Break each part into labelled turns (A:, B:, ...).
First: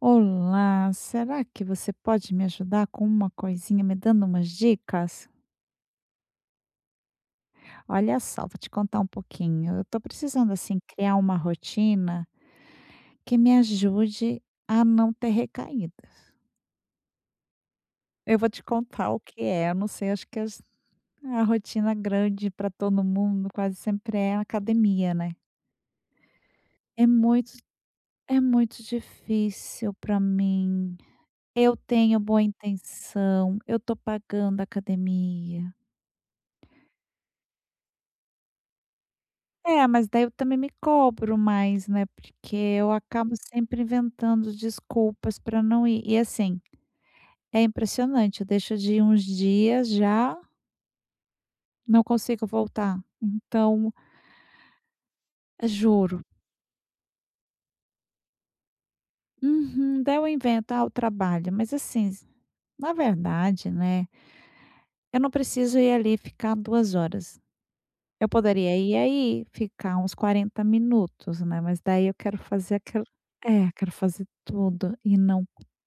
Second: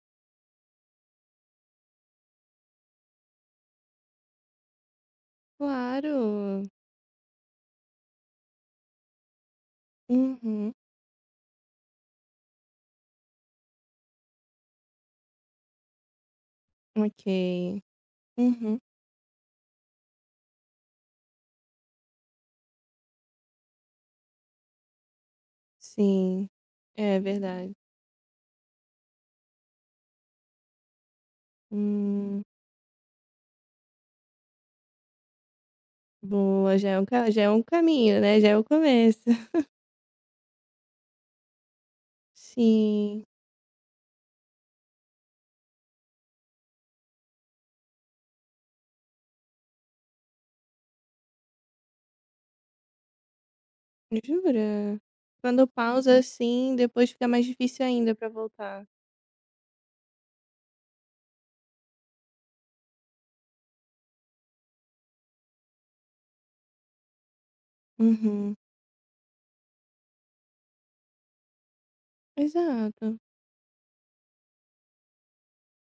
A: Olá, será que você pode me ajudar com uma coisinha, me dando umas dicas?
B: Claro.
A: Olha só, vou te contar um pouquinho. Eu tô precisando,
B: Uhum.
A: assim, criar uma rotina que me ajude a não ter recaídas.
B: Ok,
A: Eu vou te
B: uhum.
A: contar o que é, não sei, acho que as a rotina grande pra todo mundo quase sempre é academia, né.
B: Sim,
A: É
B: é
A: muito
B: verdade.
A: é muito difícil pra mim, eu tenho boa
B: Hum.
A: intenção, eu tô pagando academia.
B: Boa, já é um ca já é um caminho, né, já é o começo.
A: É, mas daí eu também me cobro mais, né, porque eu
B: Sim.
A: acabo sempre inventando desculpas pra não ir, e assim, é impressionante, eu deixo de ir uns dias, já não consigo voltar, então
B: Jura? Quando pausa,
A: Juro.
B: assim, depois fica mais difícil ainda pra voltar.
A: Uhum, daí eu invento, ah, o trabalho, mas assim, na verdade, né, eu não preciso ir ali ficar 2 horas. Eu
B: Uhum.
A: poderia ir aí ficar uns 40 minutos, né. Mas daí eu quero fazer aquilo
B: Exato.
A: É, quero fazer tudo e não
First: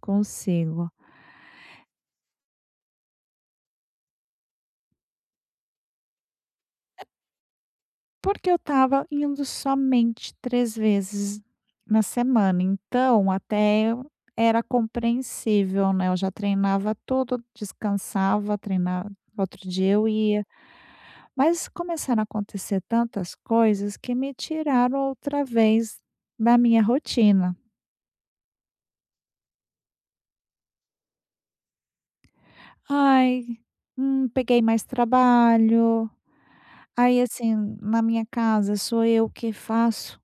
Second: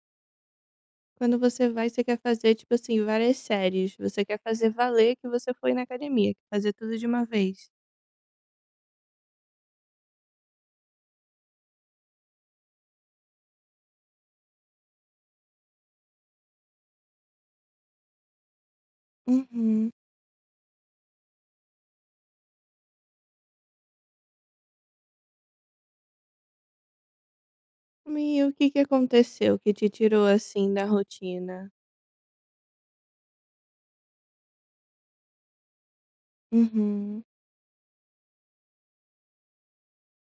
A: consigo.
B: Quando você vai, você quer fazer, tipo assim, várias séries. Você quer fazer valer que você foi na academia, quer fazer tudo
A: E
B: de uma vez.
A: Porque eu estava indo somente 3 vezes na semana, então até eu era compreensível, né. Eu já treinava tudo, descansava, treinava. Outro
B: Uhum.
A: dia eu ia, mas começaram a acontecer tantas coisas que me tiraram outra vez da minha rotina.
B: Mi o que que aconteceu que te tirou, assim, da rotina?
A: Ai, hum, peguei mais trabalho. Aí
B: Uhum.
A: assim, na minha casa sou eu que faço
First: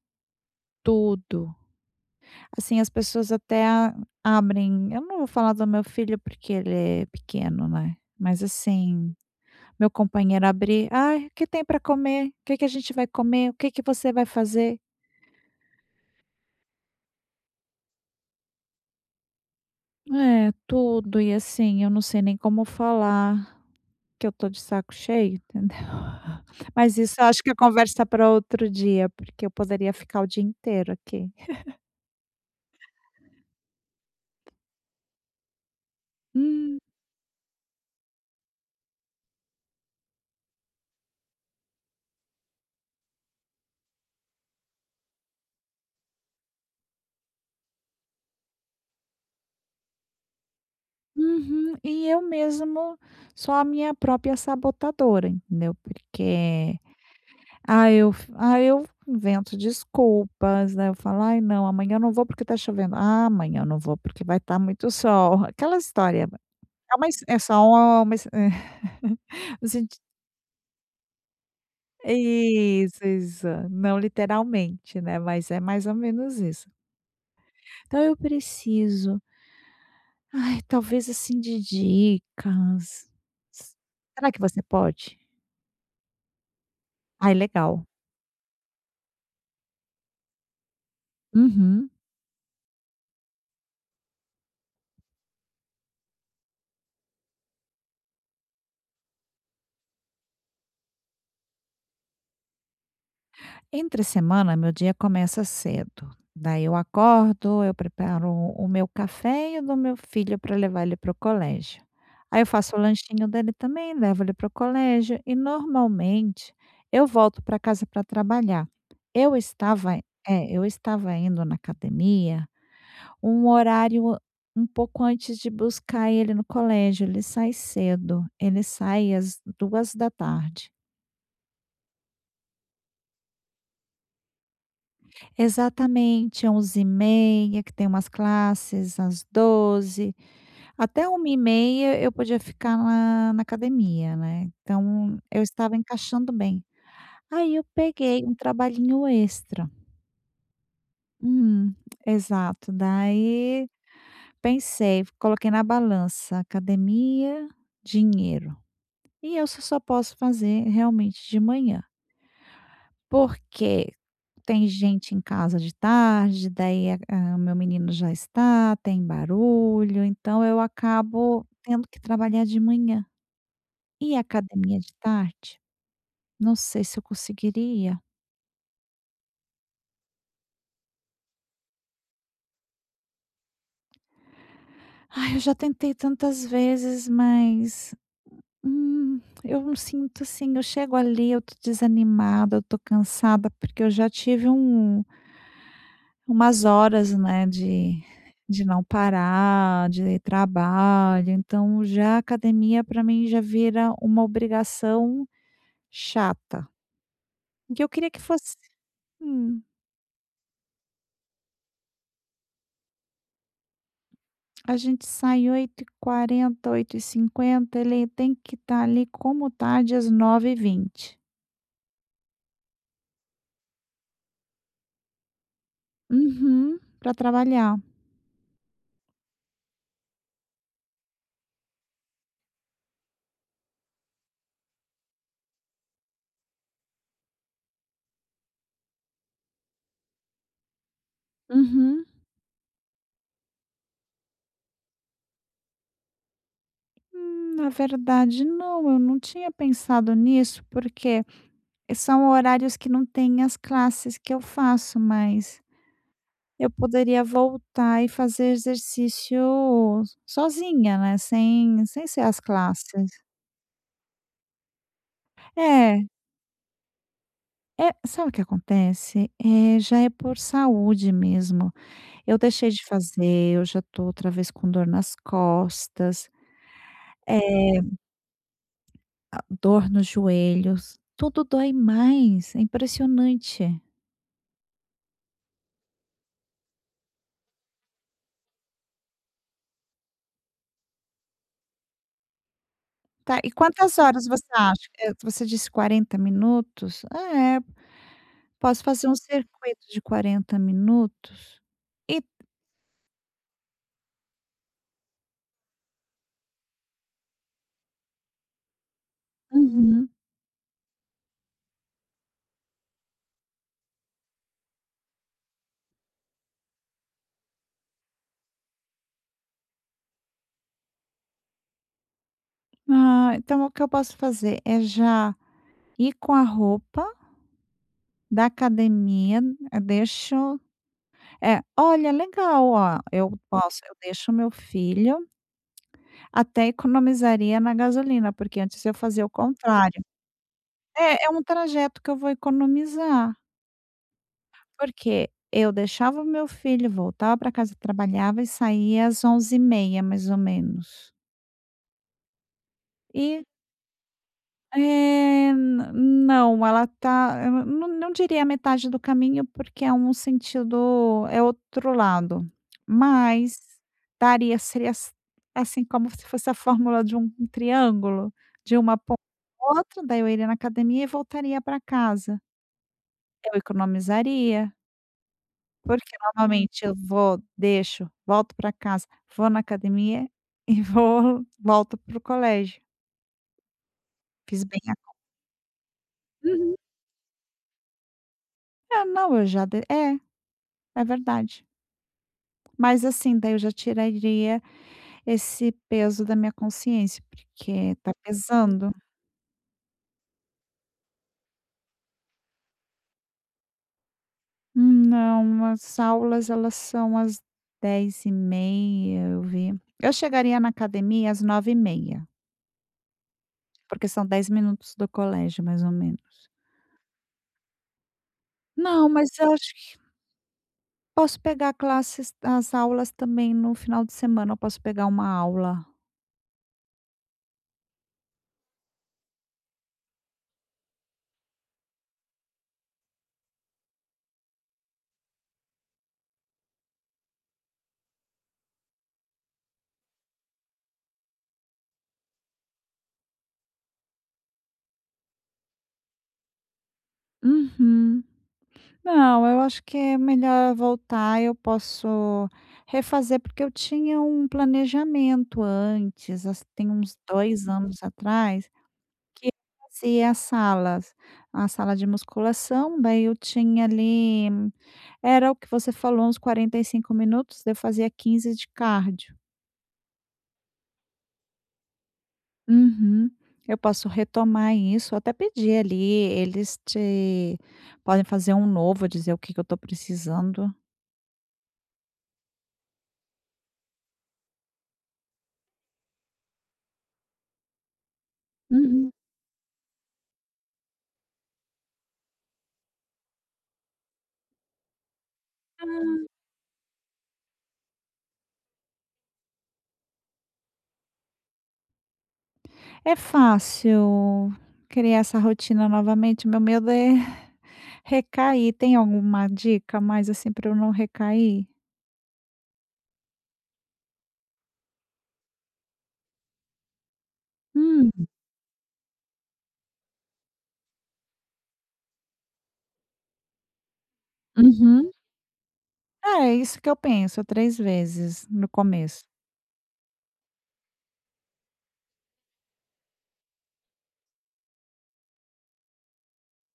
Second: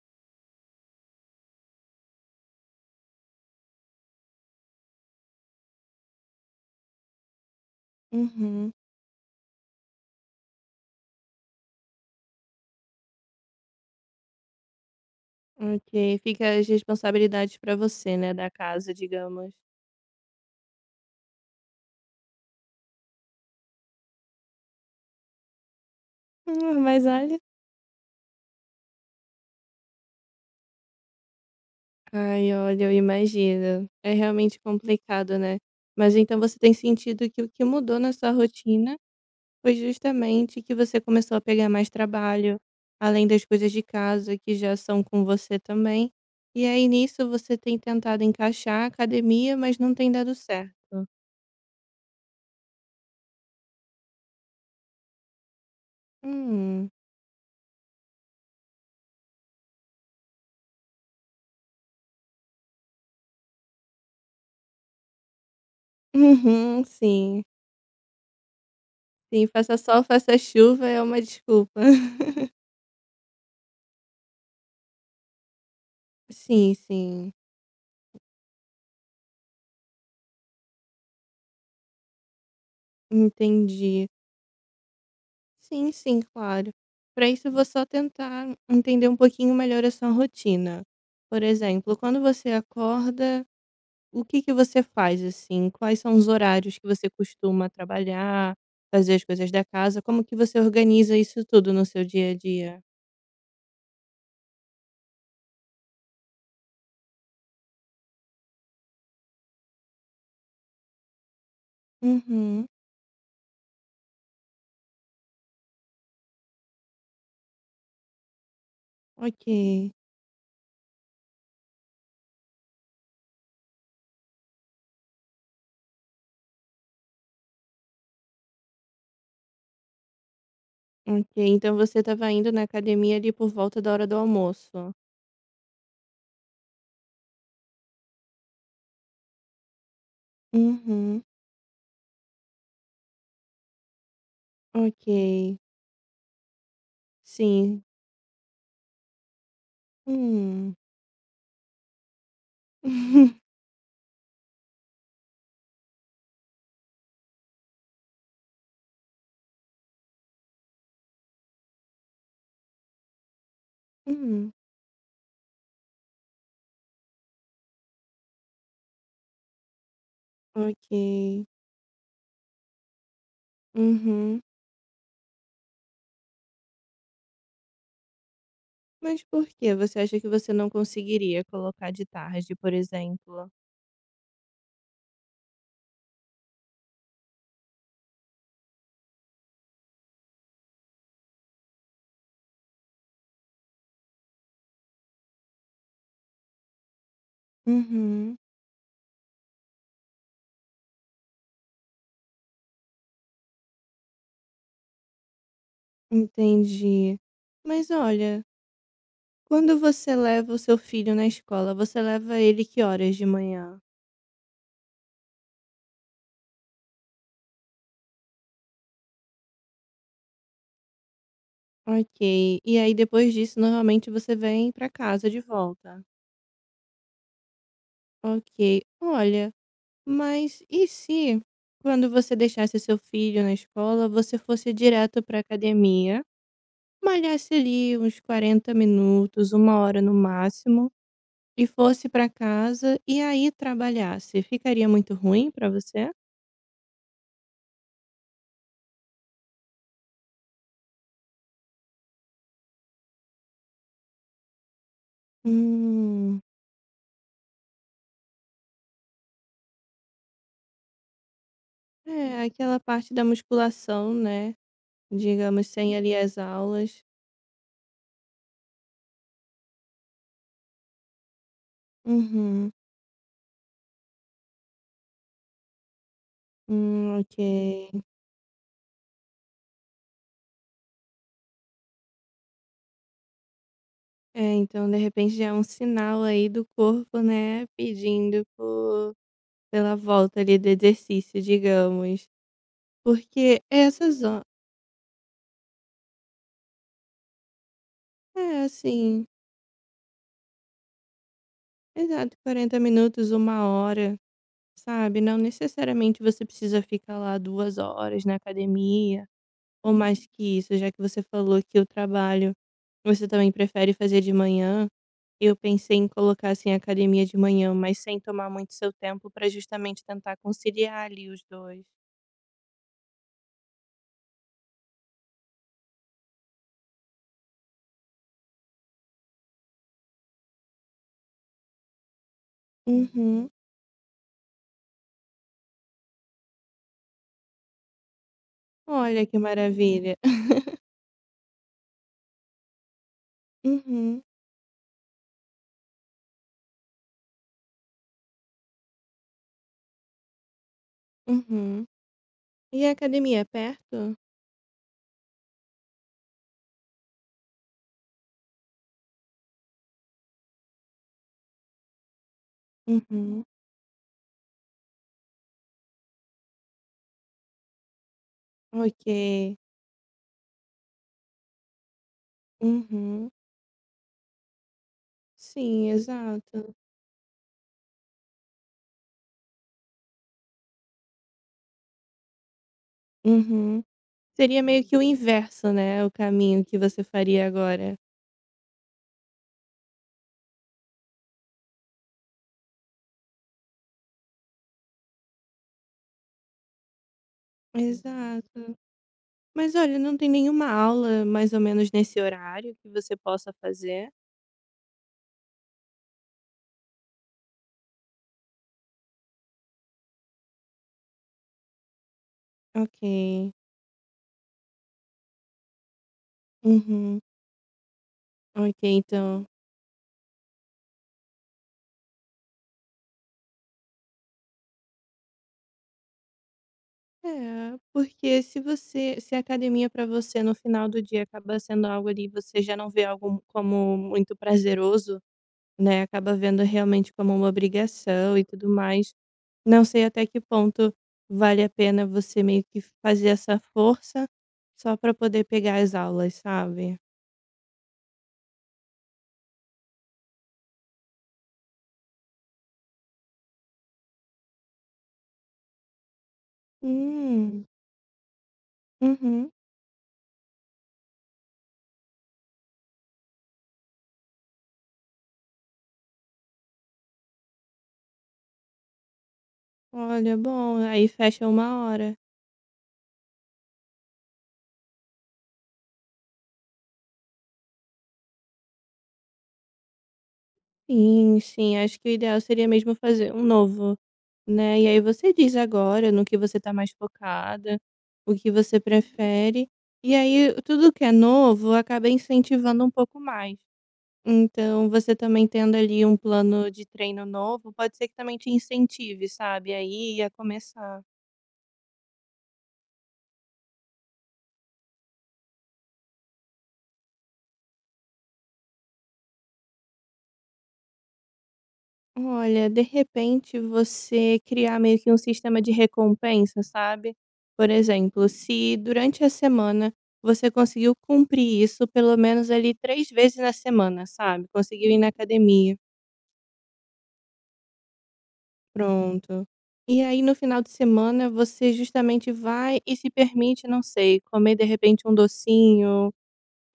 A: tudo. Assim, as pessoas até a abrem eu não vou falar do meu filho porque ele é pequeno, né. Mas,
B: Uhum.
A: assim, meu companheiro abre: "Ai, o que tem para comer? O que que a gente vai comer? O que que você vai fazer?"
B: Ok, fica as responsabilidades para você, né, da casa, digamos.
A: É, tudo. E, assim, eu não sei nem como falar que eu estou de saco cheio, entendeu.
B: Hum,
A: Mas
B: mas
A: isso
B: olha
A: acho que é conversa pra outro dia, porque eu poderia ficar o dia inteiro aqui.
B: Ai, olha, eu imagino. É realmente complicado, né. Mas então você tem
A: Hum.
B: sentido que o que mudou na sua rotina foi justamente que você começou a pegar mais trabalho, além das coisas de casa que já são com você também, e aí nisso você tem tentado encaixar a academia, mas não tem dado certo?
A: Uhum. E eu mesmo sou a minha própria sabotadora, entendeu, porque,
B: Hum.
A: ah, eu fu ah, eu invento desculpas, né. Eu falo: "Ai, não, amanhã não vou porque tá chovendo. Ah, amanhã não vou porque vai tá muito sol", aquelas história
B: Uhum,
A: é uma his é
B: sim.
A: só uma exce
B: Sim,
A: no
B: faça
A: senti
B: sol, faça chuva, é uma desculpa.
A: É isso, exa não literalmente, né, mas é mais ou menos isso.
B: Sim, sim.
A: Então eu preciso ai, talvez, assim, de dicas. S
B: Entendi.
A: será que você pode?
B: Sim, sim, claro. Pra
A: Ai,
B: isso vou só
A: legal.
B: tentar entender um pouquinho melhor a sua rotina. Por
A: Uhum.
B: exemplo, quando você acorda, o que que você faz, assim? Quais são os horários que você costuma trabalhar, fazer as coisas da casa? Como que você organiza isso tudo no seu dia a dia?
A: Entre semana, meu dia começa cedo. Daí eu acordo, eu preparo o meu café e o do meu filho pra levar ele para o colégio, aí eu
B: Uhum.
A: faço o lanchinho dele também, levo ele para o colégio e normalmente eu volto pra casa pra trabalhar. Eu
B: Ok.
A: estava, eh eu estava indo na academia um horário an um pouco antes de buscar ele no colégio. Ele sai cedo, ele sai às 14h.
B: Ok, então você estava indo na academia ali por volta da hora do almoço?
A: Exatamente, 11:30, que tem umas classes às 12:00, até
B: Uhum.
A: 13:30 eu podia ficar lá na academia, né, então eu
B: Ok.
A: estava encaixando bem. Aí eu
B: Sim.
A: peguei um trabalhinho extra
B: Hum.
A: Hum, exato. Daí pensei, coloquei na balança: academia, dinheiro. E eu só só posso fazer realmente de manhã. Porque
B: Hum.
A: tem gente em casa de tarde, daí a o meu menino já está, tem barulho, então eu
B: Ok.
A: acabo tendo que trabalhar de manhã. Ir à
B: Uhum.
A: academia de tarde, não sei se eu conseguiria.
B: Mas por que você acha que você não conseguiria colocar de tarde, por exemplo?
A: Ai, eu já tentei tantas vezes, mas, hum, eu não sinto, assim, eu chego ali, eu estou desanimada, eu estou cansada, porque eu já tive um umas horas, né, de
B: Uhum.
A: de não parar, de trabalho, então já academia pra mim já vira uma obrigação chata
B: Entendi.
A: que eu
B: Mas,
A: queria que
B: olha
A: fosse hum.
B: quando você leva o seu filho na escola, você leva ele que horas de manhã?
A: A gente sai 8:40, 8:50. Ele tem que estar, ali, como tarde às 9:20.
B: Ok. E aí, depois disso, normalmente, você vem pra casa de volta?
A: Uhum, pra trabalhar.
B: Ok. Olha, mas, e se quando você deixasse seu filho na escola, você fosse direto pra academia. Malhasse, ali, uns 40 minutos, 1 hora no máximo, e
A: Uhum.
B: fosse pra casa. E aí, trabalhasse. Ficaria muito ruim pra você?
A: Hum, na verdade, não. Eu não tinha pensado nisso, porque são horários que não tem as classes que eu faço. Mas
B: Hum.
A: eu poderia voltar e fazer exercício sozinha, né, sem sem ser as
B: É. Aquela parte
A: classes.
B: da musculação, né. Digamos, sem,
A: É.
B: ali, as aulas.
A: É. Sabe o que acontece? Eh, já é por saúde, mesmo. Eu deixei
B: Uhum.
A: de fazer, eu já estou, outra vez, com dor nas costas.
B: Hum.
A: Eh
B: Ok.
A: ah, dor nos joelhos. Tudo dói mais, é impressionante.
B: É, então de repente já é um sinal aí do corpo, né, pedindo por pela volta ali do exercício digamos,
A: Tá, e
B: porque
A: quantas
B: essa
A: horas você
B: zo
A: acha que eu você disse 40 minutos, é,
B: É
A: posso fazer um
B: assim.
A: circuito de 40 minutos e
B: Exato, 40 minutos, 1 hora, sabe, não necessariamente você precisa ficar lá 2 horas na academia ou
A: Uhum.
B: mais que isso, já que você falou que o trabalho você também prefere fazer de manhã, eu pensei em colocar, assim, a academia de manhã, mas sem tomar muito seu tempo pra justamente tentar conciliar ali os 2.
A: Ah, então o que eu posso fazer, é já ir com a roupa da academia, eu deixo, eh, olha legal, ó, eu
B: Uhum.
A: posso eu deixo o meu filho Até economizaria na gasolina, porque antes eu
B: Olha,
A: fazia o
B: que
A: contrário,
B: maravilha.
A: é é um trajeto que eu vou economizar.
B: Uhum.
A: Porque eu deixava o meu filho, voltava pra casa, trabalhava e saía às 11h30, mais ou menos.
B: Uhum. E a academia é
A: E
B: perto?
A: é, na não, ela está não não diria metade do caminho, porque é um sentido, é outro lado,
B: Uhum.
A: mas daria, seria as assim como se fosse a fórmula de um triângulo, de uma ponta
B: Ok.
A: à outra, daí eu iria na academia e voltaria pra casa.
B: Uhum.
A: Eu economizaria
B: Sim,
A: porque
B: exato.
A: normalmente eu vou, deixo, volto para casa, vou na academia e vou volto pro colégio.
B: Uhum. Seria
A: Fiz bem
B: meio
A: a
B: que o
A: conta.
B: inverso, né, o caminho
A: Uhum.
B: que você faria agora.
A: É, não, eu já de é, é verdade. Mas assim, daí eu já tiraria esse peso da minha consciência, porque tá
B: Exato.
A: pesando.
B: Mas olha, não tem nenhuma aula mais ou menos nesse horário que você possa fazer?
A: Não, as aulas elas são às 10:30, eu vi, eu chegaria na academia às 09:30.
B: Ok.
A: Porque são 10 minutos do colégio, mais ou menos.
B: Uhum. Ok,
A: Não, mas
B: então.
A: eu acho que posso pegar classes as aulas também no final de semana, eu posso pegar uma aula.
B: É, porque se você se a academia para você no final do dia acaba sendo algo ali, você já não vê algo como muito prazeroso, né, acaba vendo realmente como uma obrigação e tudo mais, não sei até que ponto vale a pena você meio que fazer essa força só para poder pegar as aulas, sabe?
A: Uhum, não eu acho que é melhor eu voltar, eu posso refazer, porque eu tinha um planejamento antes, assim tem uns
B: Hum.
A: 2 anos atrás, que
B: Uhum.
A: eu fazia as salas a sala de musculação, daí eu tinha ali, era o que você falou, uns 45 minutos, daí eu fazia 15 de cardio.
B: Olha, bom, Aí fecha 1 hora.
A: Uhum. Eu posso retomar isso, até pedir ali, eles te podem fazer um novo, eu dizer o que que eu estou precisando.
B: Sim, sim. Acho que o ideal seria mesmo fazer um novo, né. E aí, você visa agora no que você tá mais focada, o que você
A: Uhum.
B: prefere. E aí, tudo que é novo acaba incentivando um pouco mais. Então, você também, tendo ali um
A: Hum.
B: plano de treino novo, pode ser que também te incentive, sabe, a ir e a começar.
A: É fácil criar essa rotina novamente. Meu medo é recair. Tem alguma dica mais, assim, para eu não recair?
B: Olha, de repente, você criar meio que um sistema de recompensa, sabe? Por
A: Hum.
B: exemplo, se durante a semana você conseguiu cumprir isso pelo menos, ali, 3 vezes na semana, sabe, conseguiu ir na
A: Uhum.
B: academia.
A: É isso que eu penso, 3 vezes, no começo.
B: Pronto. E aí, no final de semana, você justamente vai e se permite, não sei, comer, de repente, um docinho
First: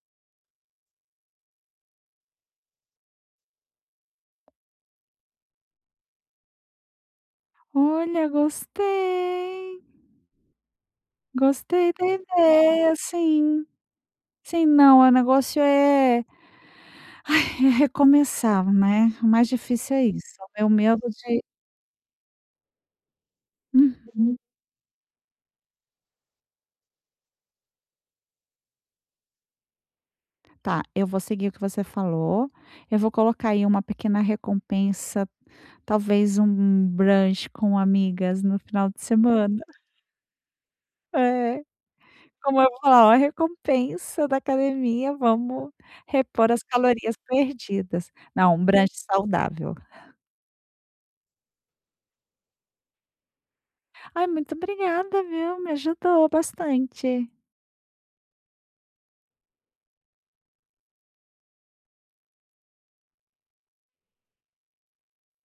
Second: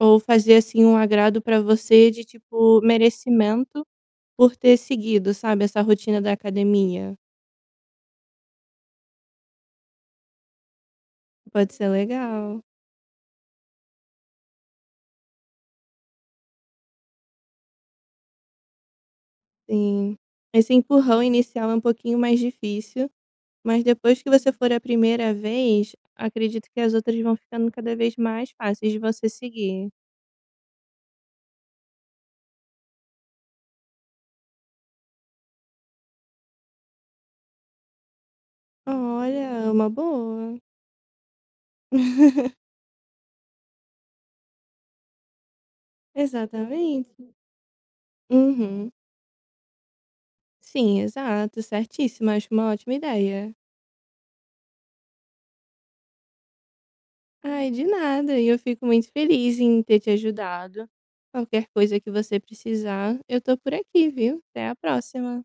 B: ou fazer, assim, um agrado para você, de tipo, merecimento por ter seguido, sabe, essa rotina da academia.
A: Olha, gostei
B: Pode ser
A: gostei da
B: legal.
A: ideia, sim. Sim, não, o negócio é é recomeçar, né. O mais difícil é
B: Sim,
A: isso, o meu
B: esse
A: medo
B: empurrão
A: de
B: inicial é um pouquinho mais difícil. Mas, depois que
A: Uhum.
B: você for a 1° vez, acredito que as outras vão ficando cada vez mais fáceis de você seguir.
A: Tá, eu vou seguir o que você falou. Eu vou colocar aí uma pequena recompensa, talvez um brunch com amigas no final de semana.
B: Olha, uma boa.
A: É. Como eu vou falar: "Olha, recompensa da academia. Vamos repor as calorias
B: Exatamente.
A: perdidas." Não, um
B: Uhum.
A: brunch saudável.
B: Sim, exato, certíssimo. Acho uma ótima ideia.
A: Ah, muito obrigada, viu. Me ajudou bastante.
B: Ai, de nada. E eu fico muito feliz em ter te ajudado. Qualquer coisa que você precisar, eu estou por aqui, viu. Até a próxima.